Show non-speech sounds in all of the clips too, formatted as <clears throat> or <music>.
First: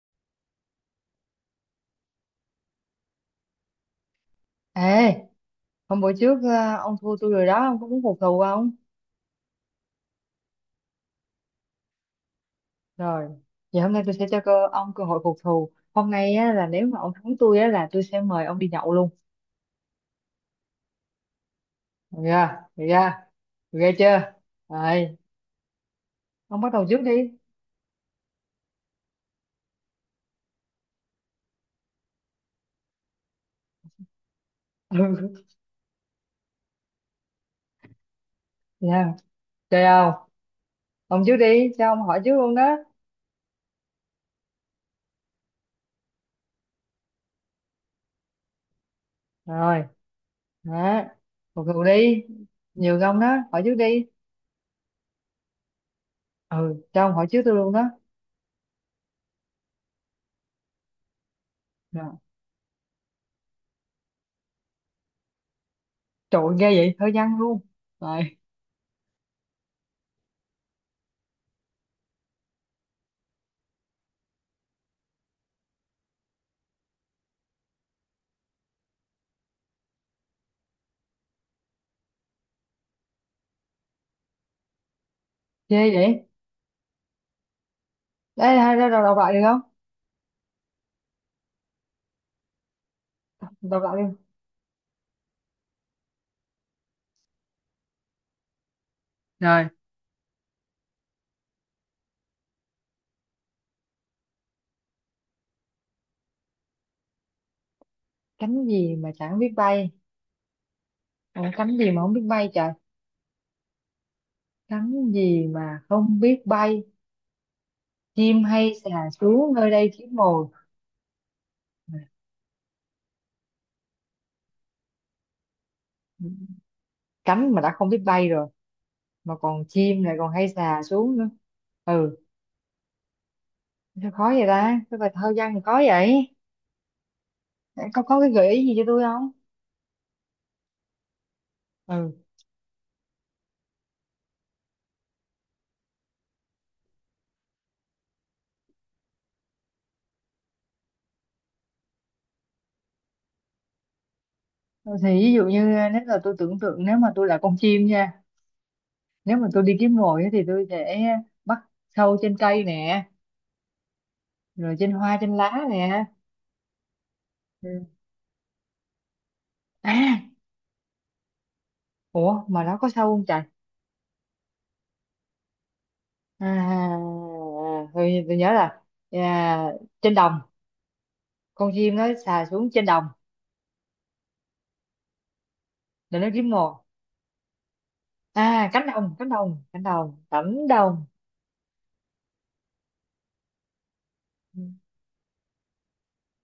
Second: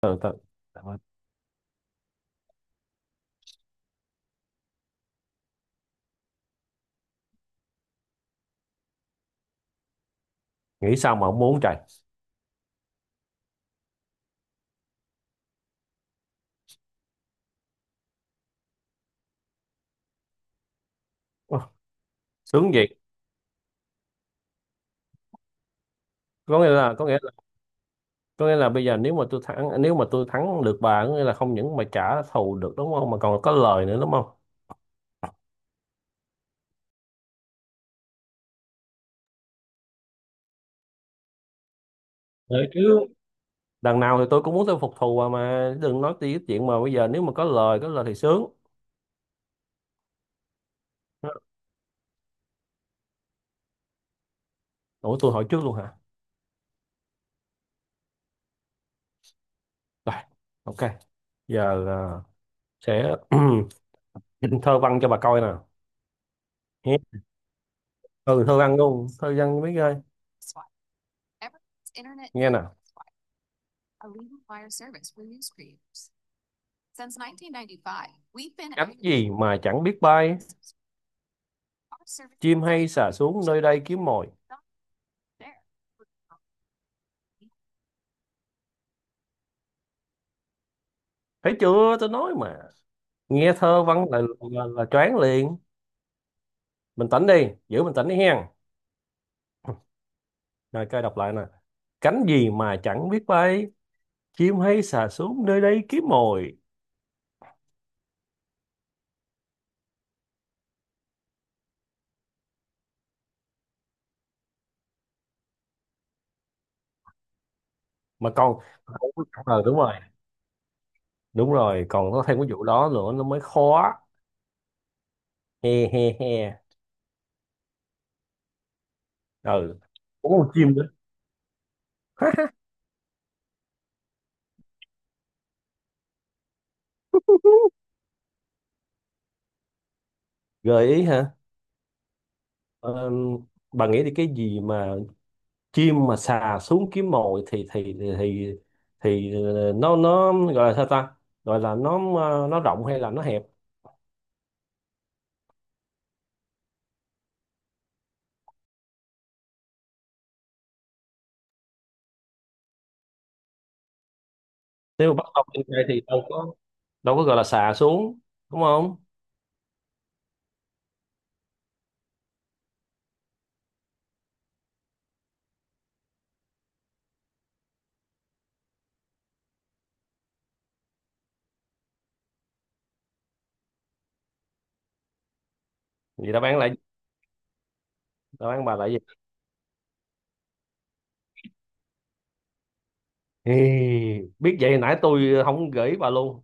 ừ, tao, Ê, hôm bữa trước ông thua tôi rồi đó, ông có muốn phục thù không? nghĩ sao mà không muốn trời. Rồi, vậy hôm nay tôi sẽ cho ông cơ hội phục thù. Hôm nay á, là nếu mà ông thắng tôi á, là tôi sẽ mời ông đi nhậu luôn. Ồ, Được chưa? sướng Được vậy. chưa? Được ghê chưa? Rồi, có ông nghĩa bắt đầu là trước có đi. nghĩa là <laughs> có nghĩa là bây giờ nếu mà tôi thắng, được bà, có nghĩa là không những mà trả thù được, đúng không, mà còn có lời nữa, đúng không? Ừ, nha. Chơi không? Ông trước đi, cho ông hỏi trước luôn Đấy, đó. chứ đằng nào thì tôi cũng muốn tôi phục thù bà, mà đừng nói tí cái chuyện mà bây giờ nếu mà có lời thì sướng. Rồi, đó. Phục thù đi. Nhiều ông đó, hỏi trước đi. Ủa, tôi hỏi trước luôn hả? Ừ, cho ông hỏi trước tôi luôn đó. Rồi, ok. Giờ Rồi. là sẽ <clears throat> thơ văn cho bà coi nè. Trời ơi, ghê vậy, Nghe. hơi nhăn luôn. Rồi, Ừ, thơ văn luôn, thơ văn biết ơi. Nghe nè. Cánh gì mà chẳng biết bay, chim hay xà xuống nơi đây kiếm mồi. ghê vậy. Ê, hai ra đầu đọc lại được không? Thấy chưa, tôi nói mà. Nghe Đọc thơ lại đi, văn là là choáng liền. Mình tĩnh đi, giữ mình tĩnh đi hen. rồi Rồi coi đọc lại nè. Cánh gì mà chẳng biết bay, chim hay xà xuống nơi đây kiếm mồi. cánh gì mà chẳng biết bay. Ủa, cánh gì mà không biết bay trời, cánh gì mà không biết bay, Mà chim còn, hay xà xuống ờ nơi đúng đây rồi, kiếm mồi. đúng rồi, còn có thêm cái vụ đó nữa, nó mới khó. He he he. Cánh mà đã không biết bay rồi mà còn Ừ, chim lại có còn hay con chim xà nữa. xuống nữa. Ừ, <laughs> sao khó vậy ta, cái bài thơ văn thì khó vậy, có cái gợi ý gì cho tôi không? Gợi ý hả? Ừ, Ờ, bà nghĩ thì cái gì mà chim mà sà xuống kiếm mồi thì nó gọi là sao ta, gọi là nó, nó rộng hay là nó hẹp? thì ví dụ như, nếu là tôi tưởng tượng nếu mà tôi là con chim nha, nếu mà tôi đi kiếm mồi á thì tôi sẽ bắt sâu trên cây nè, rồi trên Nếu mà hoa bắt trên ốc lá trên cây thì nè. đâu có, đâu có gọi là xà Ừ. xuống, đúng không? À, ủa mà nó có sâu không trời? À, tôi nhớ là, à, trên đồng, con chim nó xà xuống trên đồng để nó Vậy đáp kiếm án lại, mồi. đáp án À, bà cánh lại gì? đồng, cánh đồng, cánh đồng, cánh đồng. Ê, biết vậy nãy tôi không gửi bà luôn.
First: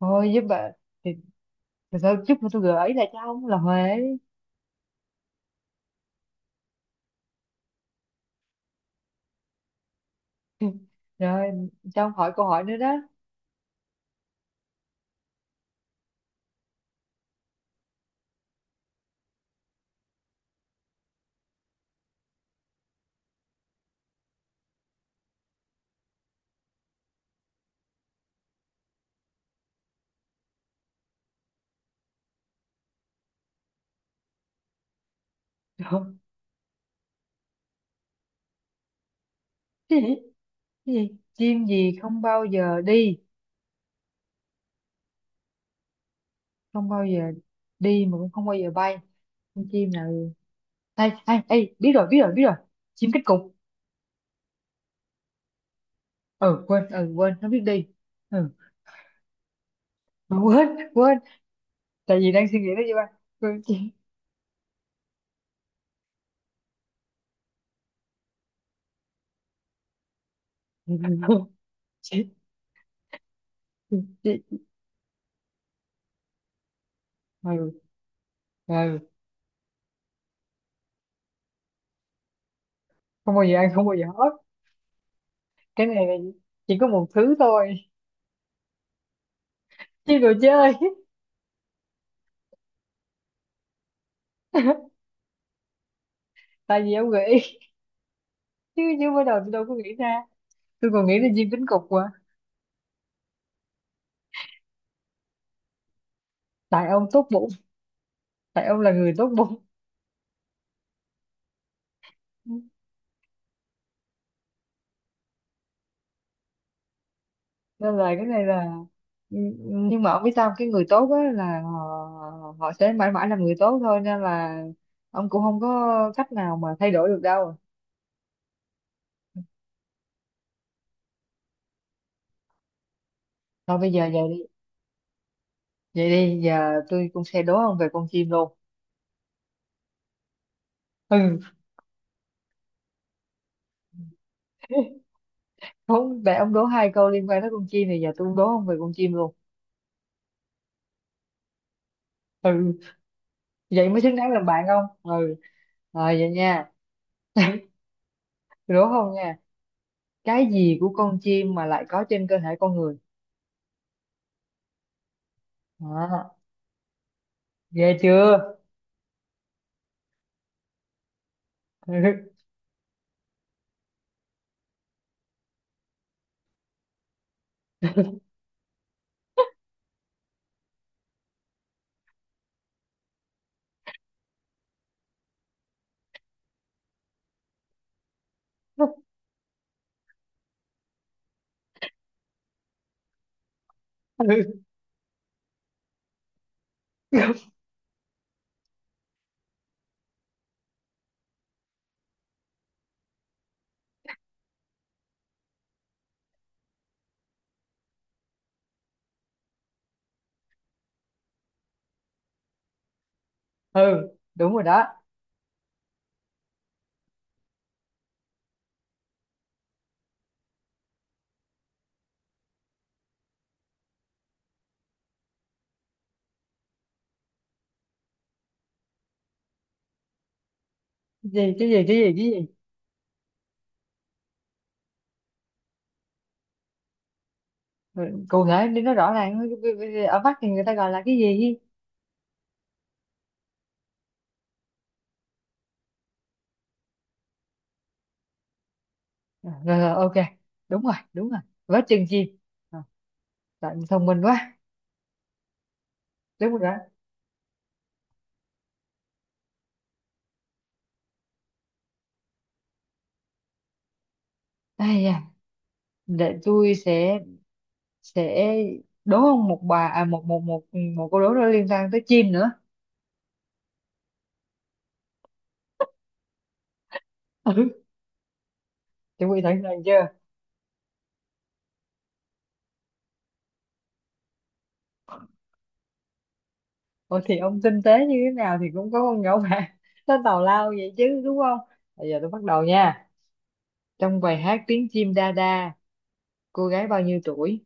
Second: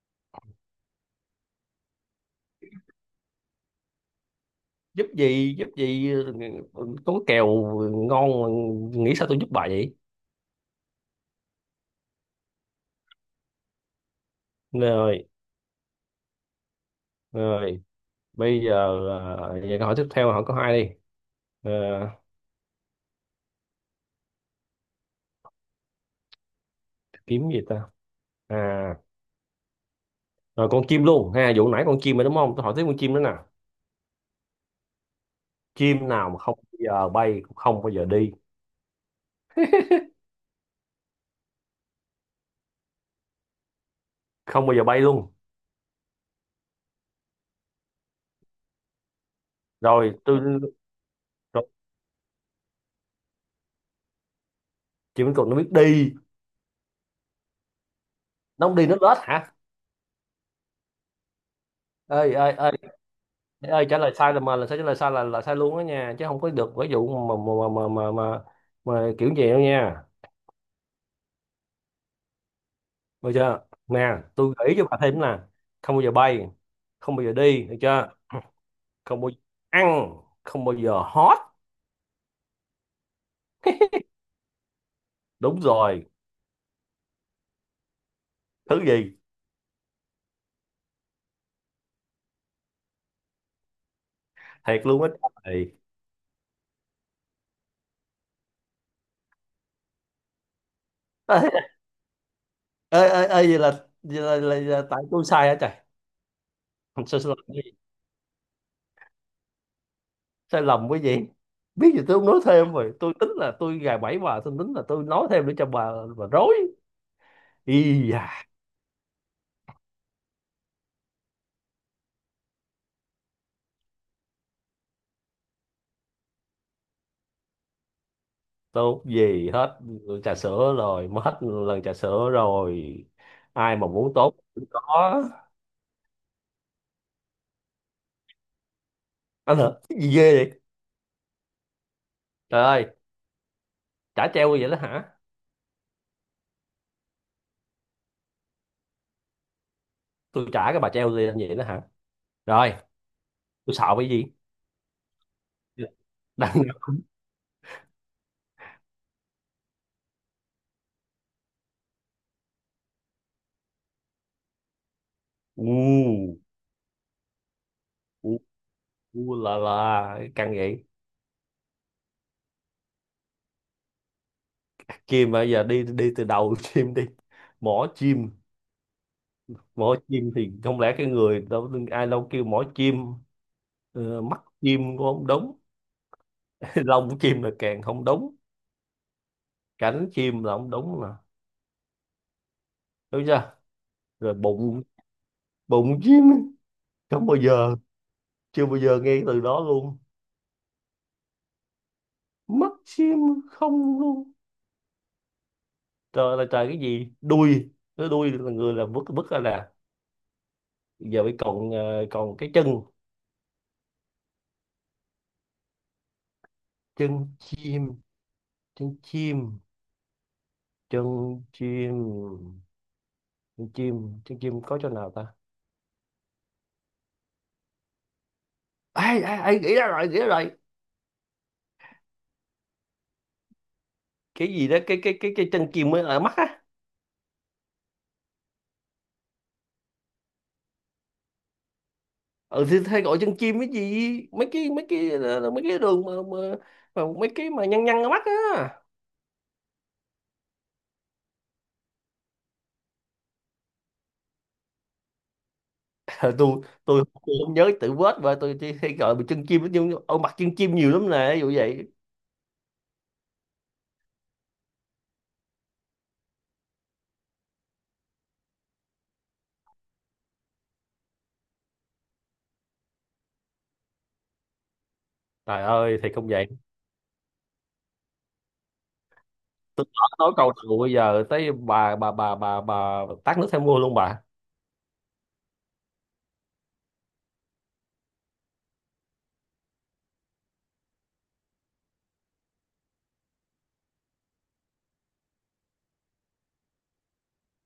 Thôi giúp bà, thì, thì thôi giúp tôi gợi ý lại cho ông là Huế. Giúp gì, giúp gì? Có kèo ngon mà, nghĩ sao tôi giúp bà vậy? <laughs> Rồi, cho ông hỏi câu hỏi nữa đó. Rồi, rồi, bây giờ, vậy câu hỏi tiếp theo, hỏi có hai đi. Ờ, kiếm gì ta? À, rồi con chim luôn ha, vụ nãy con chim rồi đúng không? Tôi hỏi tiếp con chim nữa nè. <laughs> Chim Rồi, nào mà không bao giờ bay, cũng không bao giờ đi, cái gì, cái gì, chim gì không bao giờ đi, không bao giờ bay luôn. không bao giờ đi mà cũng không bao giờ bay, con chim Rồi nào? tôi, Ê, ê, rồi, ê, biết rồi, biết rồi, biết rồi, chim cánh cụt. chim cục nó biết đi, Ờ quên, ờ quên, nó biết đi. Ừ, nó không đi, nó lết hả? mà quên, quên, tại vì Ơi đang ơi suy nghĩ ơi, tới gì ba, quên ơi chị. trả lời sai là, mà là sao, trả lời sai là sai luôn đó nha, chứ không có được cái vụ mà kiểu gì đâu nha. <laughs> Chị, Được chưa? Nè, chị. tôi gợi ý cho bà thêm nè. Không bao giờ bay, không bao giờ đi, Ừ, được chưa? ừ. Không bao giờ ăn, không bao giờ hót. Không bao giờ ăn, không bao giờ hết. Đúng Cái này rồi. là chỉ có một thứ thôi, Thứ gì? chứ đồ chơi. Thiệt luôn á. Tại vì ông nghĩ, chứ chứ mới đầu tôi đâu có nghĩ ra, tôi còn nghĩ là chim Ơi, cánh cụt mà. ơi ơi ơi, vậy là, là tại tôi sai hả trời? Tại ông Không, sai tốt sai lầm bụng, cái gì, tại ông là người tốt bụng sai lầm cái gì. Biết gì, tôi không nói thêm, rồi tôi tính là tôi gài bẫy bà, tôi tính là tôi nói thêm để cho bà rối. nên là Y cái da. này là, ừ, ừ, nhưng mà ông biết sao không? Cái người tốt á là họ, họ sẽ mãi mãi làm người tốt thôi, nên là ông cũng không có cách nào mà thay đổi được đâu. Tốt gì hết, trà sữa rồi, mất hết lần trà sữa rồi. Ai Thôi mà bây giờ muốn vậy tốt đi, cũng có. vậy đi, giờ tôi cũng sẽ đố ông về con chim luôn. Anh hả, cái gì ghê vậy? Ừ. Trời ơi, trả treo như vậy đó hả? <laughs> Không, để ông đố hai câu liên quan tới con chim thì giờ tôi đố ông về con chim luôn. Tôi trả, cái bà treo gì như vậy đó hả? Rồi, Ừ, tôi sợ vậy mới cái xứng gì? đáng làm bạn không? Ừ, rồi vậy Đang. nha. Tôi đố không nha, cái gì của con chim mà lại có trên cơ thể con người? À, U. ghê chưa? U. U là căng vậy. Kim bây giờ đi đi từ đầu. <laughs> Chim đi. Mỏ chim, mỏ chim thì không lẽ cái người đâu, ai đâu kêu mỏ chim. Mắt chim cũng không đúng. <laughs> Lông chim là càng không đúng. <laughs> Cánh chim là không đúng mà, đúng chưa? Rồi bụng, bụng chim, không Ừ. bao giờ, chưa bao giờ nghe cái từ đó luôn. Mắt chim, không luôn. Trời là trời, cái gì đuôi, cái đuôi là người là vứt vứt ra nè. Giờ mới còn còn cái chân. Ừ, đúng rồi đó. Chân chim, chân chim, chân chim, trứng chim có chỗ nào ta? Ai ai ai nghĩ ra rồi, nghĩ ra rồi. Cái gì, cái gì, cái gì, cái gì? Cái gì đó cái cái cái cái chân chim mới ở mắt á. Ừ, cụ thể đi nó rõ ràng. Ở Bắc thì người ta gọi là cái gì ý? Ừ, thì hay gọi chân chim, cái gì mấy cái, mấy cái là mấy cái đường mà mấy cái mà nhăn nhăn ở mắt á. Rồi, rồi, ok, đúng rồi, đúng rồi, vớ chừng gì. Rồi, bạn thông minh quá, Ờ, đúng rồi tôi đó. tôi tôi không nhớ tự vết và tôi chỉ hay gọi bằng chân chim, nhưng ở mặt chân chim nhiều lắm nè, ví dụ vậy. Ây da, để tôi sẽ đố ông một bà, à, một một câu đố nó liên quan tới chim nữa. Trời ơi thì không vậy. Ừ, chuẩn bị sẵn sàng Tôi chưa? Nói câu đầu, bây giờ tới bà, tát nước theo mưa luôn bà. Ủa thì ông tinh tế như thế nào thì cũng có con nhỏ bạn <laughs> nó tào lao vậy chứ đúng không? Bây giờ tôi bắt đầu nha. Trong bài hát tiếng chim đa đa, cô gái bao nhiêu tuổi?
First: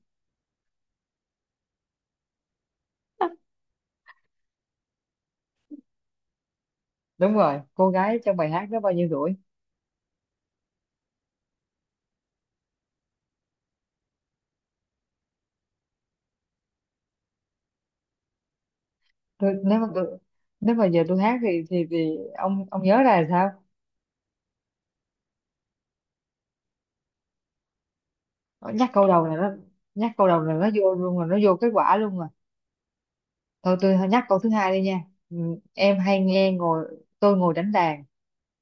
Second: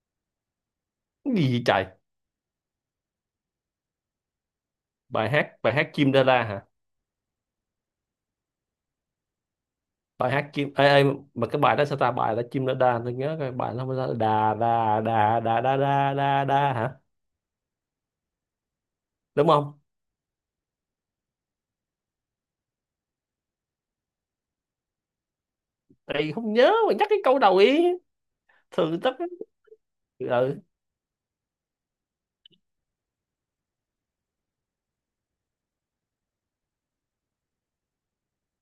Cái gì vậy trời? Bài hát chim đa la hả? Đúng rồi, cô gái trong bài hát đó bao nhiêu tuổi? Bài hát chim, ê, ê, mà cái bài đó sao ta, bài là chim nó đa, tôi nhớ cái bài nó không sao, đà đà đà đà đà đà đà đà hả, đúng tôi nếu không? mà tôi, Nếu mà giờ tôi hát thì ông nhớ ra là sao? Ê, không nhớ mà nhắc cái câu đầu ý, Nó nhắc thường câu tất. đầu là nó, nhắc câu đầu là Ừ. nó vô luôn, là nó vô kết quả luôn rồi. Thôi tôi nhắc câu thứ hai đi nha. Ừ, em hay nghe ngồi tôi ngồi đánh đàn,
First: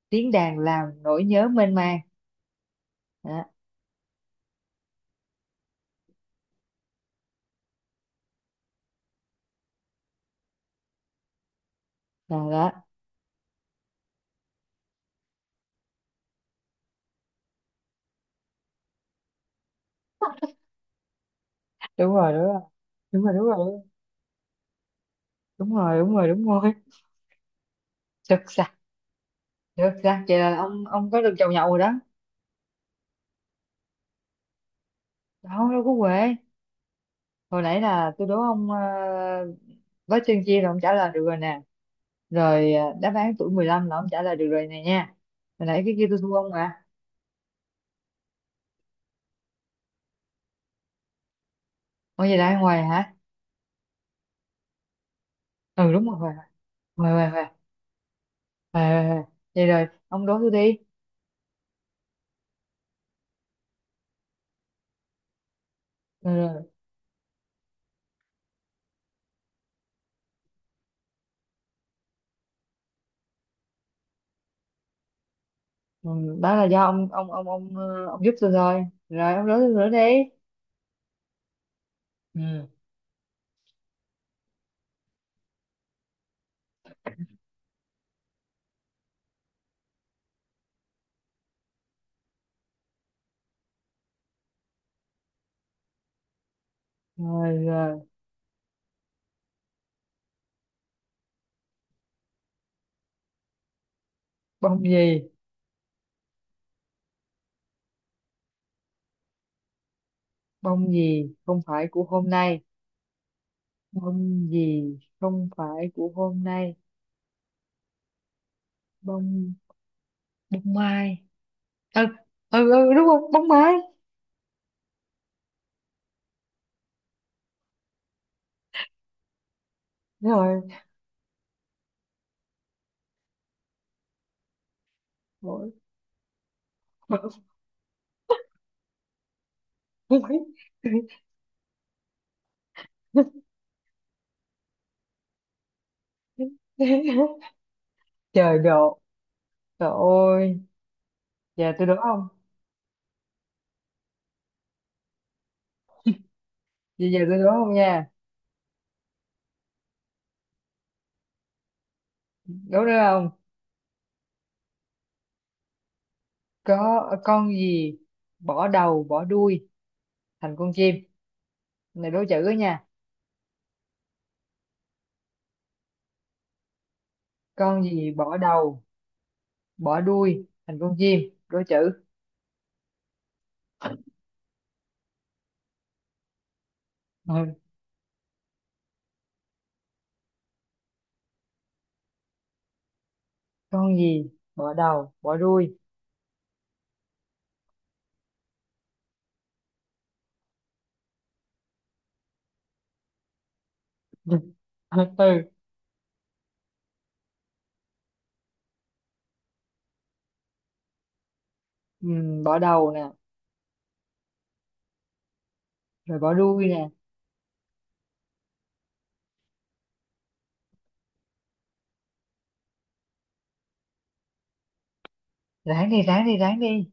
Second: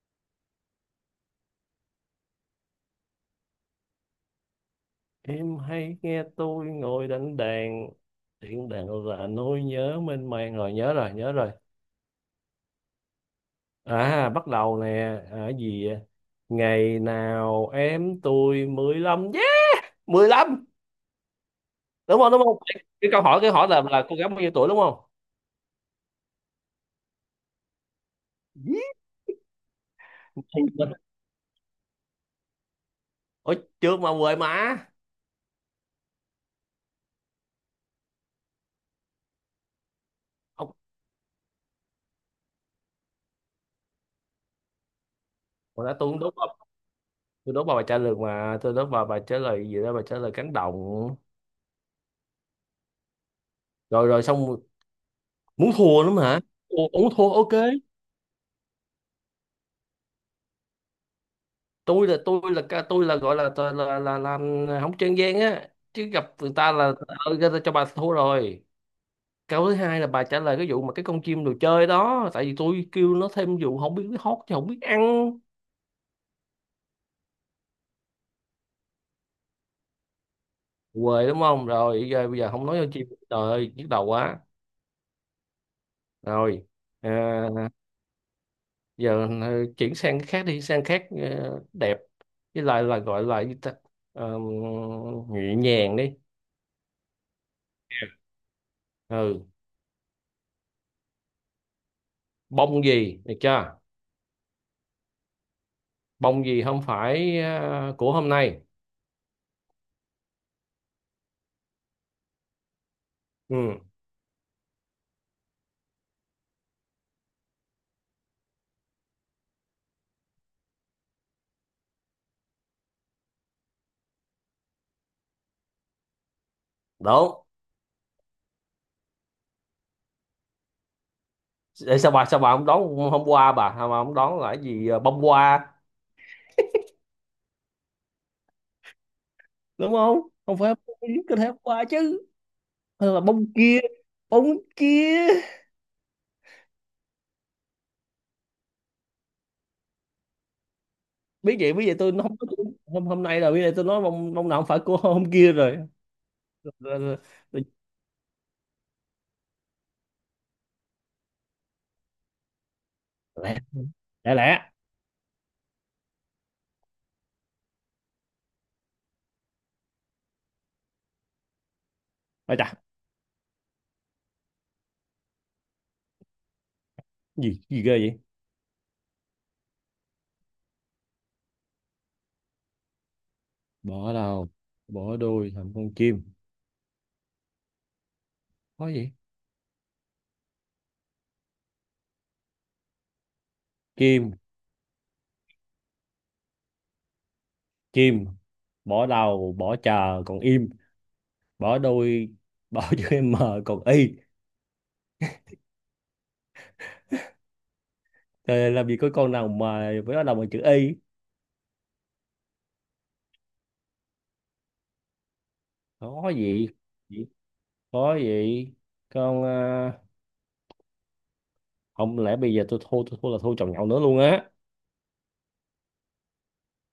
tiếng đàn làm nỗi nhớ mênh mang. đó, Em hay nghe tôi ngồi đánh đàn, tiếng đàn là nỗi nhớ mênh mang, rồi nhớ rồi, nhớ rồi. Đó. À bắt đầu nè. À, cái gì vậy? Ngày nào em tôi 15, yeah, mười lăm. Đúng Đúng không, rồi, đúng không? Cái đúng câu rồi, hỏi, đúng cái hỏi rồi, là cô gái bao nhiêu tuổi đúng không? đúng rồi, đúng rồi, đúng rồi, đúng rồi. Sực sặc, sực sặc, vậy là ông Yeah. ông có được chầu nhậu rồi đó. Ủa, chưa mà quên mà. Đó đâu có quê. Hồi nãy là tôi đố ông, với chương chia là Ông, ông trả lời được rồi nè. Rồi đáp án tuổi 15 là ông trả lời được rồi này nha. Hồi nãy hồi cái đó kia tôi tôi cũng thua đốt ông bà, à. tôi đốt vào bài trả lời, mà tôi đốt vào bài trả lời gì đó, bài trả lời cánh đồng. Ông gì đây ngoài hả? Rồi rồi, xong. Muốn Ừ thua đúng lắm rồi, hoài hả? Ủa, muốn hoài hoài hoài, thua hoài ok. hoài. Hoài vậy rồi ông đố tôi đi. Tôi là, tôi là gọi là là làm không trang gian á, chứ gặp Ừ, người rồi. ta là, người ta cho bà thua rồi. Câu thứ hai là bà trả lời cái vụ mà cái con chim đồ chơi đó, tại vì tôi kêu nó thêm vụ không biết hót chứ không biết ăn. Ừ, đó là do ông ông giúp tôi thôi. Rồi ông đố tôi nữa đi. Quê đúng không? Rồi giờ bây giờ Ừ. không nói con chim, trời ơi nhức đầu quá. Rồi. À, giờ chuyển sang cái khác đi, sang khác, đẹp với lại là gọi là gì ta, Ờ, nhẹ nhàng đi. Rồi, rồi Ừ, bông gì được chưa? bông gì, Bông gì không phải, của hôm nay. bông gì không phải của hôm nay, Ừ bông gì không phải của hôm nay, bông, bông mai. Ừ, ừ, ừ đúng rồi, bóng máy. đúng. Rồi. Để sao bà, sao bà không đón hôm qua, bà sao bà không đón là cái gì, bông Rồi. hoa, Bóng đúng không? máy. Không phải bông gì, có thể hôm qua chứ, hay là bông kia, bông kia. <laughs> Trời độ, trời ơi. Biết vậy, Giờ biết tôi đố vậy tôi nó không, không có. Hôm Hôm nay là, biết vậy tôi nói bông, bông nào không phải của hôm kia rồi. Rồi, giờ rồi. giờ tôi đố không nha, đố được không? Lẻ, lẻ, lẻ. Có con gì bỏ đầu bỏ đuôi thành con chim? Này đố chữ đó Ôi chà, nha. gì Con gì ghê gì vậy. bỏ đầu bỏ đuôi thành con chim? Đố chữ. Bỏ đầu, bỏ đuôi, thành con chim. Ừ. Có gì, Con gì kim, bỏ đầu bỏ đuôi? chim, bỏ đầu bỏ chờ còn im, bỏ đuôi, bỏ <laughs> chữ m, còn y. <laughs> Ừ. Trời, làm gì có con nào mà với nó đầu bằng chữ y. Ừ. Bỏ đầu nè, rồi Có bỏ đuôi gì, nè. có gì, con à, không lẽ bây giờ tôi thua, tôi thua là thua chồng nhậu nữa luôn á. Ráng đi, ráng đi, ráng đi.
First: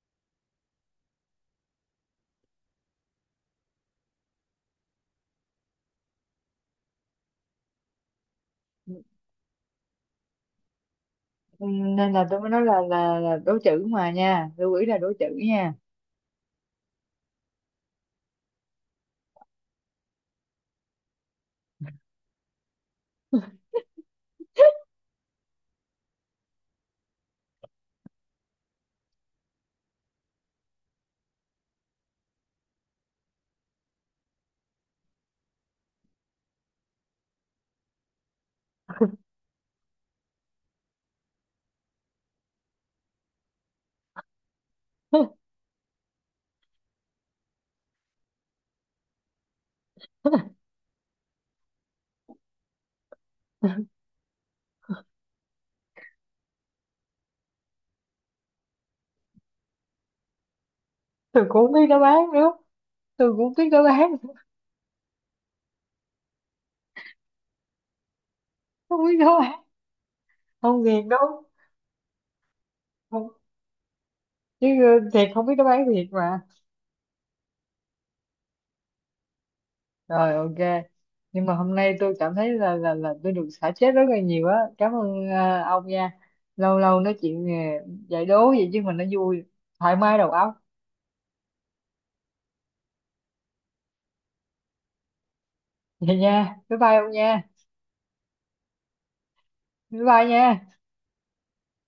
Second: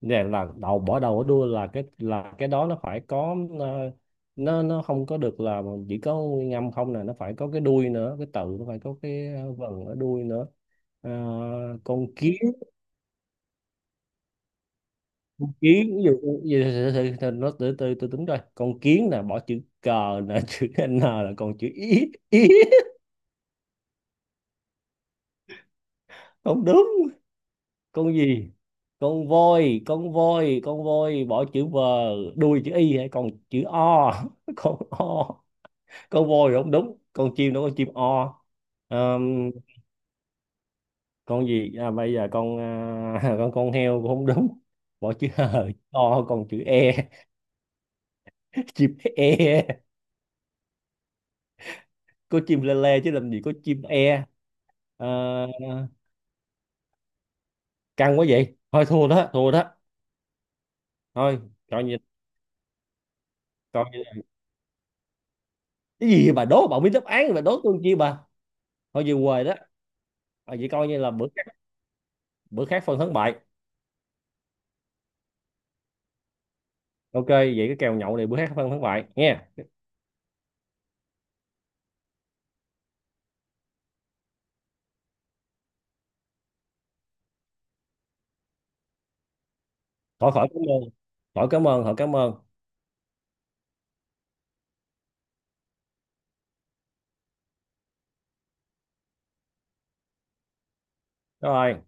Nè là đầu, bỏ đầu ở đuôi là cái, là cái đó nó phải có, nó không có được là chỉ có nguyên âm không nè, nó phải có cái đuôi nữa, cái tự nó phải có cái, vần ở đuôi nữa. Ờ, Ừ, nên con là kiến, tôi mới nói là là đố chữ mà nha, lưu ý là đố chữ con nha. kiến ví dụ, từ, từ, từ, nó từ từ từ tính coi con kiến nè, bỏ chữ cờ nè <laughs> chữ n là còn chữ ý ý. Không đúng. Con gì, con voi, con voi bỏ chữ v, đuôi chữ y hay còn chữ o. <laughs> Con o. Con voi thì không đúng, con chim đó, con chim o. Ờm, con gì, à, bây giờ con, à, <laughs> con heo cũng không đúng, bỏ chữ hờ chữ o còn chữ e. <laughs> Chim e. Có chim lê lê chứ làm gì có chim e. Ờ, căng quá, vậy thôi thua đó, thua đó. Thôi, Tôi cũng không coi biết như, đáp án nữa, tôi cũng không biết đáp coi án, như, cái gì bà đố, bà biết đáp án bà đố tôi chi bà. Thôi không về biết đáp quê đó. án, À, vậy không coi như thiệt là đâu, bữa khác, bữa khác phân thắng không, bại. chứ thiệt không biết đáp án thiệt mà. Ok, vậy cái kèo nhậu này bữa khác phân thắng bại nha. Rồi ok, nhưng mà hôm nay tôi cảm thấy là tôi được xả stress rất là nhiều á, cảm ơn ông nha. Lâu lâu nói chuyện, giải đố vậy chứ mình nó vui, thoải mái đầu Khỏi, khỏi óc. cảm ơn, khỏi cảm ơn, khỏi cảm ơn. Vậy nha, bye bye ông nha, bye bye nha. Rồi.